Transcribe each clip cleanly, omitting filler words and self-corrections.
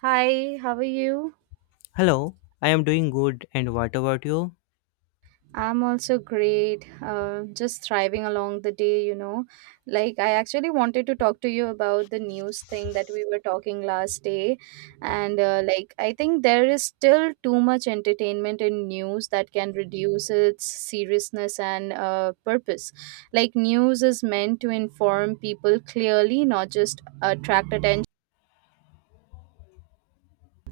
Hi, how are you? Hello, I am doing good and what about you? I'm also great. Just thriving along the day, you know. Like, I actually wanted to talk to you about the news thing that we were talking last day. I think there is still too much entertainment in news that can reduce its seriousness and purpose. Like, news is meant to inform people clearly, not just attract attention.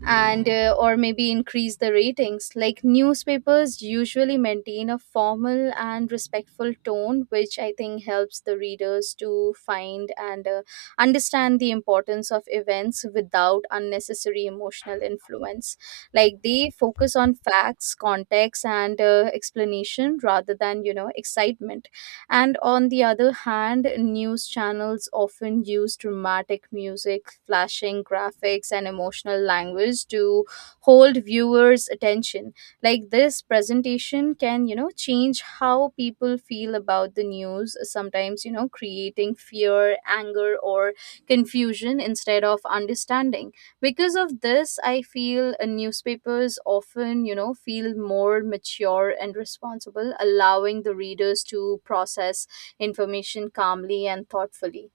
And Or maybe increase the ratings, like newspapers usually maintain a formal and respectful tone, which I think helps the readers to find and understand the importance of events without unnecessary emotional influence. Like, they focus on facts, context, and explanation rather than, you know, excitement. And on the other hand, news channels often use dramatic music, flashing graphics, and emotional language to hold viewers' attention. Like, this presentation can, you know, change how people feel about the news, sometimes, you know, creating fear, anger, or confusion instead of understanding. Because of this, I feel newspapers often, you know, feel more mature and responsible, allowing the readers to process information calmly and thoughtfully.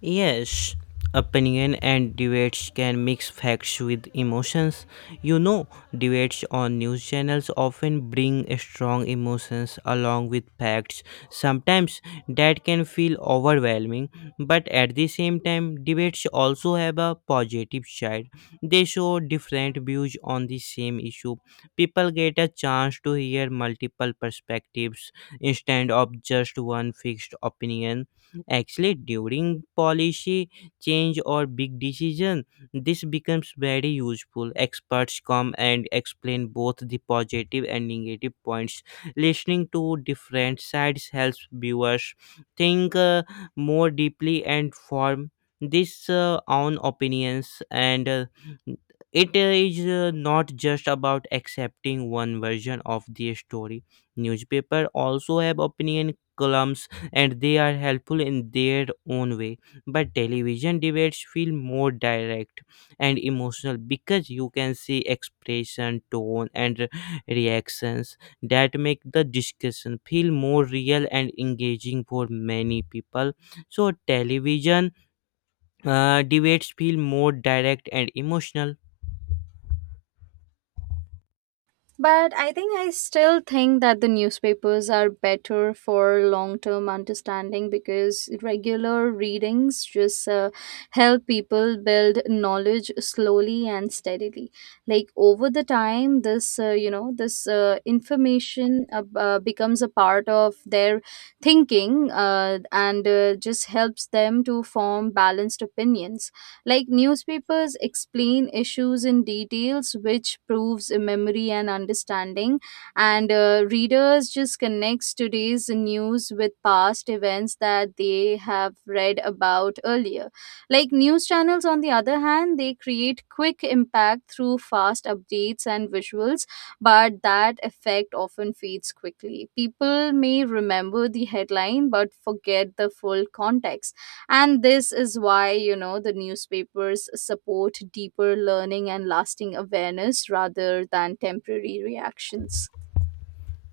Yes, opinion and debates can mix facts with emotions. You know, debates on news channels often bring strong emotions along with facts. Sometimes that can feel overwhelming, but at the same time, debates also have a positive side. They show different views on the same issue. People get a chance to hear multiple perspectives instead of just one fixed opinion. Actually, during policy change or big decision, this becomes very useful. Experts come and explain both the positive and negative points. Listening to different sides helps viewers think more deeply and form this own opinions and it is not just about accepting one version of the story. Newspaper also have opinion columns and they are helpful in their own way, but television debates feel more direct and emotional because you can see expression tone and reactions that make the discussion feel more real and engaging for many people. So television debates feel more direct and emotional. But I think I still think that the newspapers are better for long term understanding, because regular readings just help people build knowledge slowly and steadily. Like, over the time, this information becomes a part of their thinking and just helps them to form balanced opinions. Like, newspapers explain issues in details, which proves memory and understanding, and readers just connects today's news with past events that they have read about earlier. Like, news channels, on the other hand, they create quick impact through fast updates and visuals, but that effect often fades quickly. People may remember the headline but forget the full context, and this is why, you know, the newspapers support deeper learning and lasting awareness rather than temporary reactions.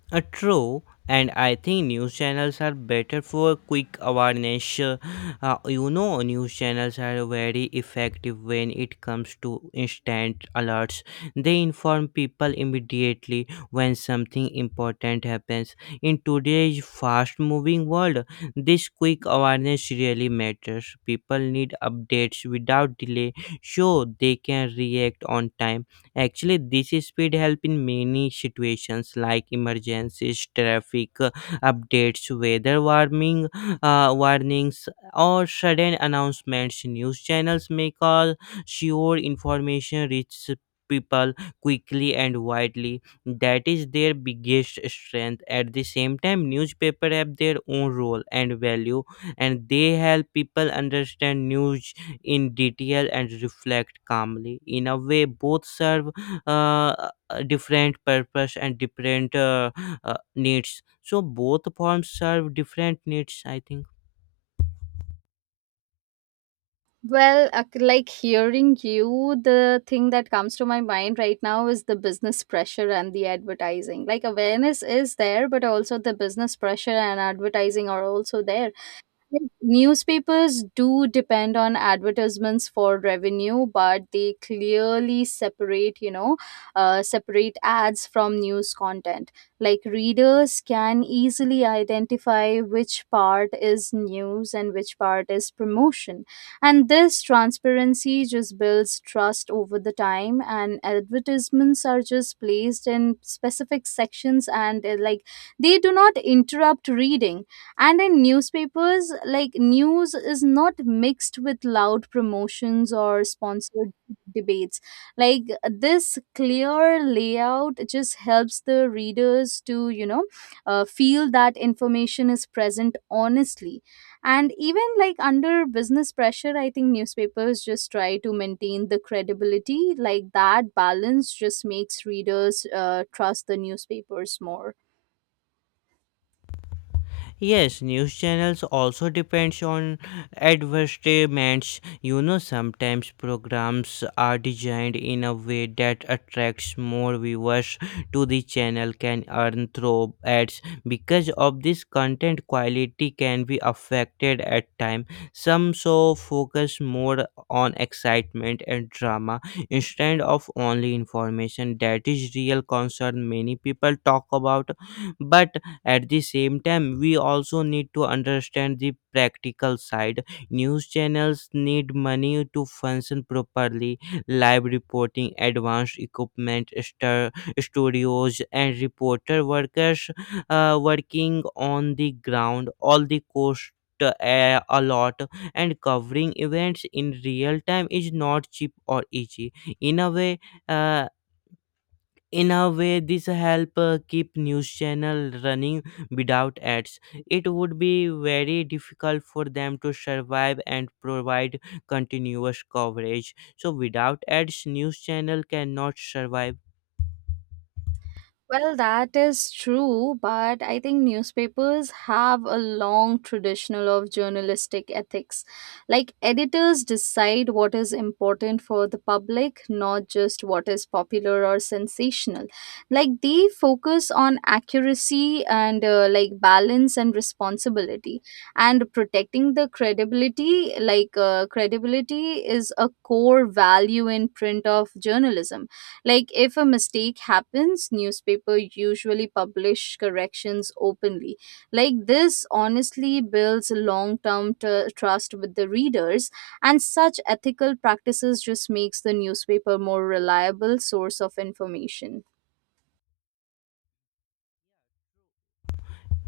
True, and I think news channels are better for quick awareness. You know, news channels are very effective when it comes to instant alerts. They inform people immediately when something important happens. In today's fast moving world, this quick awareness really matters. People need updates without delay so they can react on time. Actually, this speed help in many situations like emergencies, traffic updates, weather warming warnings, or sudden announcements. News channels make all sure information reaches people quickly and widely. That is their biggest strength. At the same time newspaper have their own role and value and they help people understand news in detail and reflect calmly. In a way, both serve uh, a different purpose and different needs. So both forms serve different needs, I think. Well, like hearing you, the thing that comes to my mind right now is the business pressure and the advertising. Like, awareness is there, but also the business pressure and advertising are also there. Newspapers do depend on advertisements for revenue, but they clearly separate, you know, separate ads from news content. Like, readers can easily identify which part is news and which part is promotion. And this transparency just builds trust over the time, and advertisements are just placed in specific sections, and like, they do not interrupt reading. And in newspapers, like, news is not mixed with loud promotions or sponsored debates. Like, this clear layout just helps the readers to, you know, feel that information is present honestly. And even, like, under business pressure, I think newspapers just try to maintain the credibility. Like, that balance just makes readers trust the newspapers more. Yes, news channels also depends on advertisements. You know, sometimes programs are designed in a way that attracts more viewers to the channel can earn through ads. Because of this, content quality can be affected at time. Some show focus more on excitement and drama instead of only information. That is real concern many people talk about, but at the same time we also need to understand the practical side. News channels need money to function properly. Live reporting advanced equipment star, studios and reporter workers working on the ground all the cost a lot, and covering events in real time is not cheap or easy. In a way uh, in a way this help keep news channel running. Without ads it would be very difficult for them to survive and provide continuous coverage. So without ads news channel cannot survive. Well, that is true, but I think newspapers have a long traditional of journalistic ethics. Like, editors decide what is important for the public, not just what is popular or sensational. Like, they focus on accuracy and like, balance and responsibility and protecting the credibility. Like, credibility is a core value in print of journalism. Like, if a mistake happens, newspaper usually publish corrections openly. Like, this honestly builds long-term trust with the readers, and such ethical practices just makes the newspaper more reliable source of information.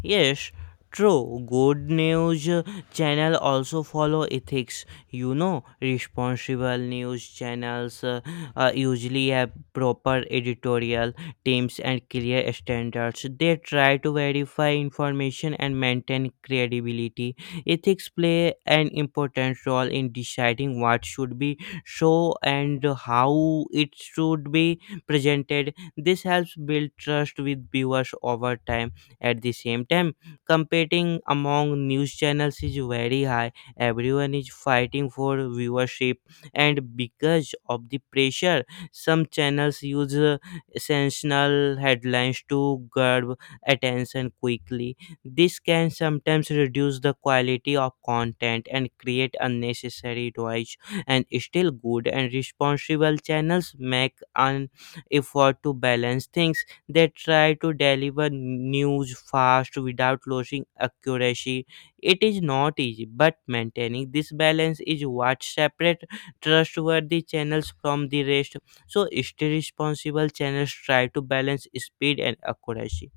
Yes, true. Good news channel also follow ethics. You know, responsible news channels usually have proper editorial teams and clear standards. They try to verify information and maintain credibility. Ethics play an important role in deciding what should be shown and how it should be presented. This helps build trust with viewers over time. At the same time, competing among news channels is very high. Everyone is fighting for viewership, and because of the pressure, some channels use sensational headlines to grab attention quickly. This can sometimes reduce the quality of content and create unnecessary noise. And still, good and responsible channels make an effort to balance things. They try to deliver news fast without losing accuracy. It is not easy, but maintaining this balance is what separates trustworthy channels from the rest. So, still responsible channels try to balance speed and accuracy.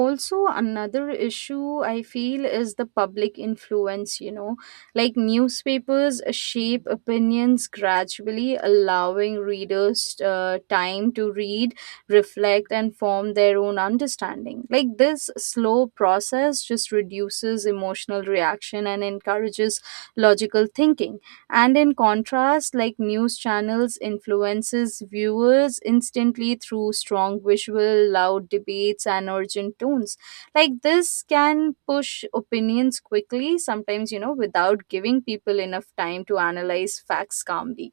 Also, another issue I feel is the public influence, you know. Like, newspapers shape opinions gradually, allowing readers time to read, reflect, and form their own understanding. Like, this slow process just reduces emotional reaction and encourages logical thinking. And in contrast, like, news channels influences viewers instantly through strong visual, loud debates, and urgent tones. Like, this can push opinions quickly, sometimes, you know, without giving people enough time to analyze facts calmly.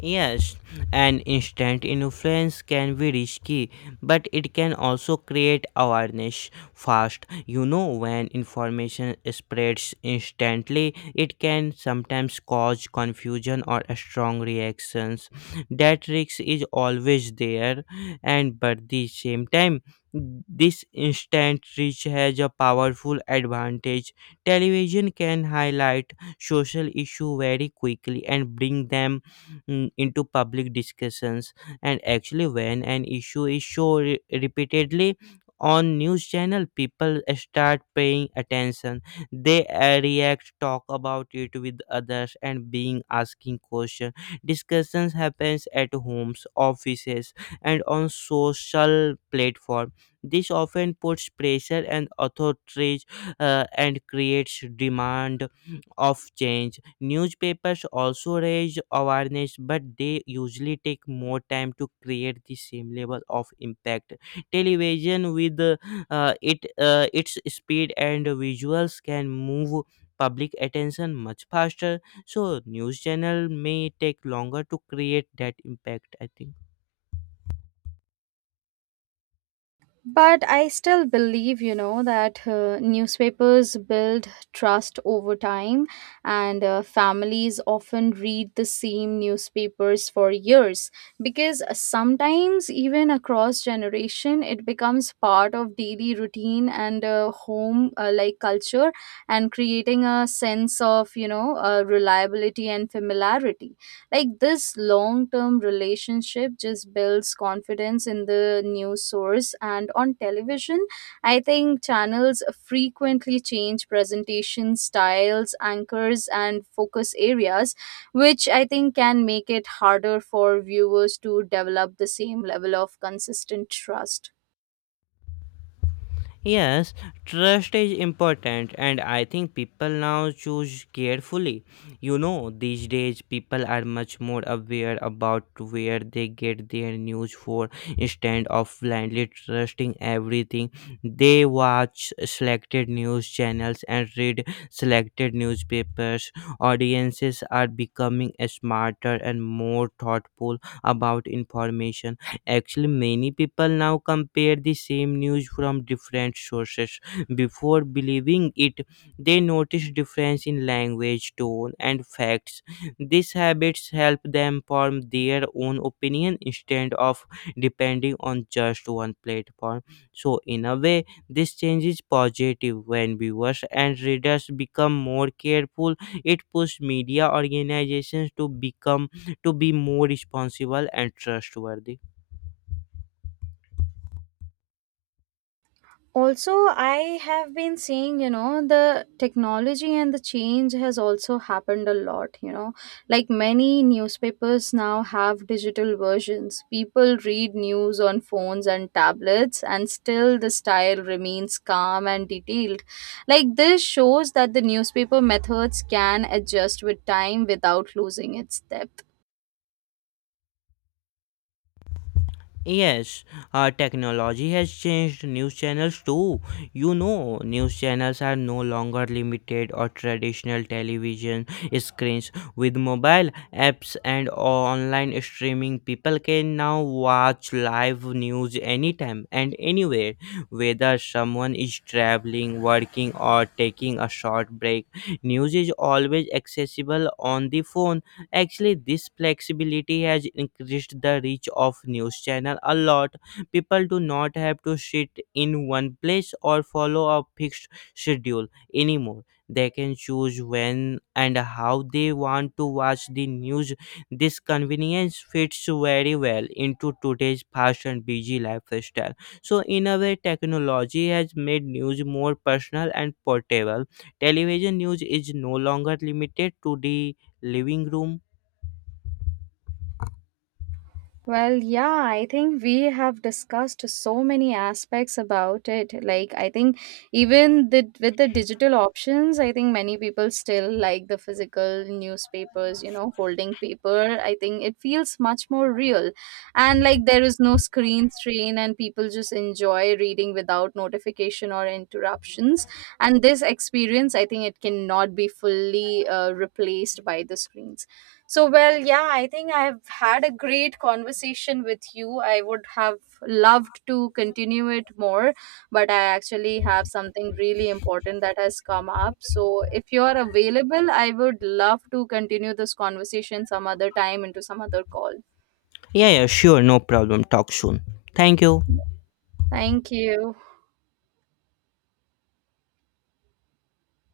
Yes, an instant influence can be risky, but it can also create awareness fast. You know, when information spreads instantly, it can sometimes cause confusion or strong reactions. That risk is always there, and but at the same time, this instant reach has a powerful advantage. Television can highlight social issue very quickly and bring them into public discussions. And actually when an issue is shown repeatedly on news channel people start paying attention. They react talk about it with others and being asking question. Discussions happens at homes offices and on social platform. This often puts pressure and authorities, and creates demand of change. Newspapers also raise awareness, but they usually take more time to create the same level of impact. Television, with it its speed and visuals, can move public attention much faster. So news channel may take longer to create that impact. I think. But I still believe, you know, that newspapers build trust over time, and families often read the same newspapers for years, because sometimes, even across generation, it becomes part of daily routine and home like culture, and creating a sense of, you know, reliability and familiarity. Like, this long term relationship just builds confidence in the news source. And on television, I think channels frequently change presentation styles, anchors, and focus areas, which I think can make it harder for viewers to develop the same level of consistent trust. Yes, trust is important, and I think people now choose carefully. You know, these days people are much more aware about where they get their news for instead of blindly trusting everything. They watch selected news channels and read selected newspapers. Audiences are becoming smarter and more thoughtful about information. Actually, many people now compare the same news from different sources before believing it. They notice difference in language, tone, and facts. These habits help them form their own opinion instead of depending on just one platform. So, in a way, this change is positive when viewers and readers become more careful. It pushes media organizations to be more responsible and trustworthy. Also, I have been seeing, you know, the technology and the change has also happened a lot, you know. Like, many newspapers now have digital versions. People read news on phones and tablets, and still the style remains calm and detailed. Like, this shows that the newspaper methods can adjust with time without losing its depth. Yes, technology has changed news channels too. You know, news channels are no longer limited or traditional television screens. With mobile apps and online streaming, people can now watch live news anytime and anywhere, whether someone is traveling, working, or taking a short break. News is always accessible on the phone. Actually, this flexibility has increased the reach of news channel a lot. People do not have to sit in one place or follow a fixed schedule anymore. They can choose when and how they want to watch the news. This convenience fits very well into today's fast and busy lifestyle. So, in a way, technology has made news more personal and portable. Television news is no longer limited to the living room. Well, yeah, I think we have discussed so many aspects about it. Like, I think even the, with the digital options, I think many people still like the physical newspapers, you know, holding paper. I think it feels much more real. And like, there is no screen strain, and people just enjoy reading without notification or interruptions. And this experience, I think it cannot be fully replaced by the screens. So, well, yeah, I think I've had a great conversation with you. I would have loved to continue it more, but I actually have something really important that has come up. So, if you are available, I would love to continue this conversation some other time into some other call. Yeah, yeah, sure, no problem. Talk soon. Thank you. Thank you.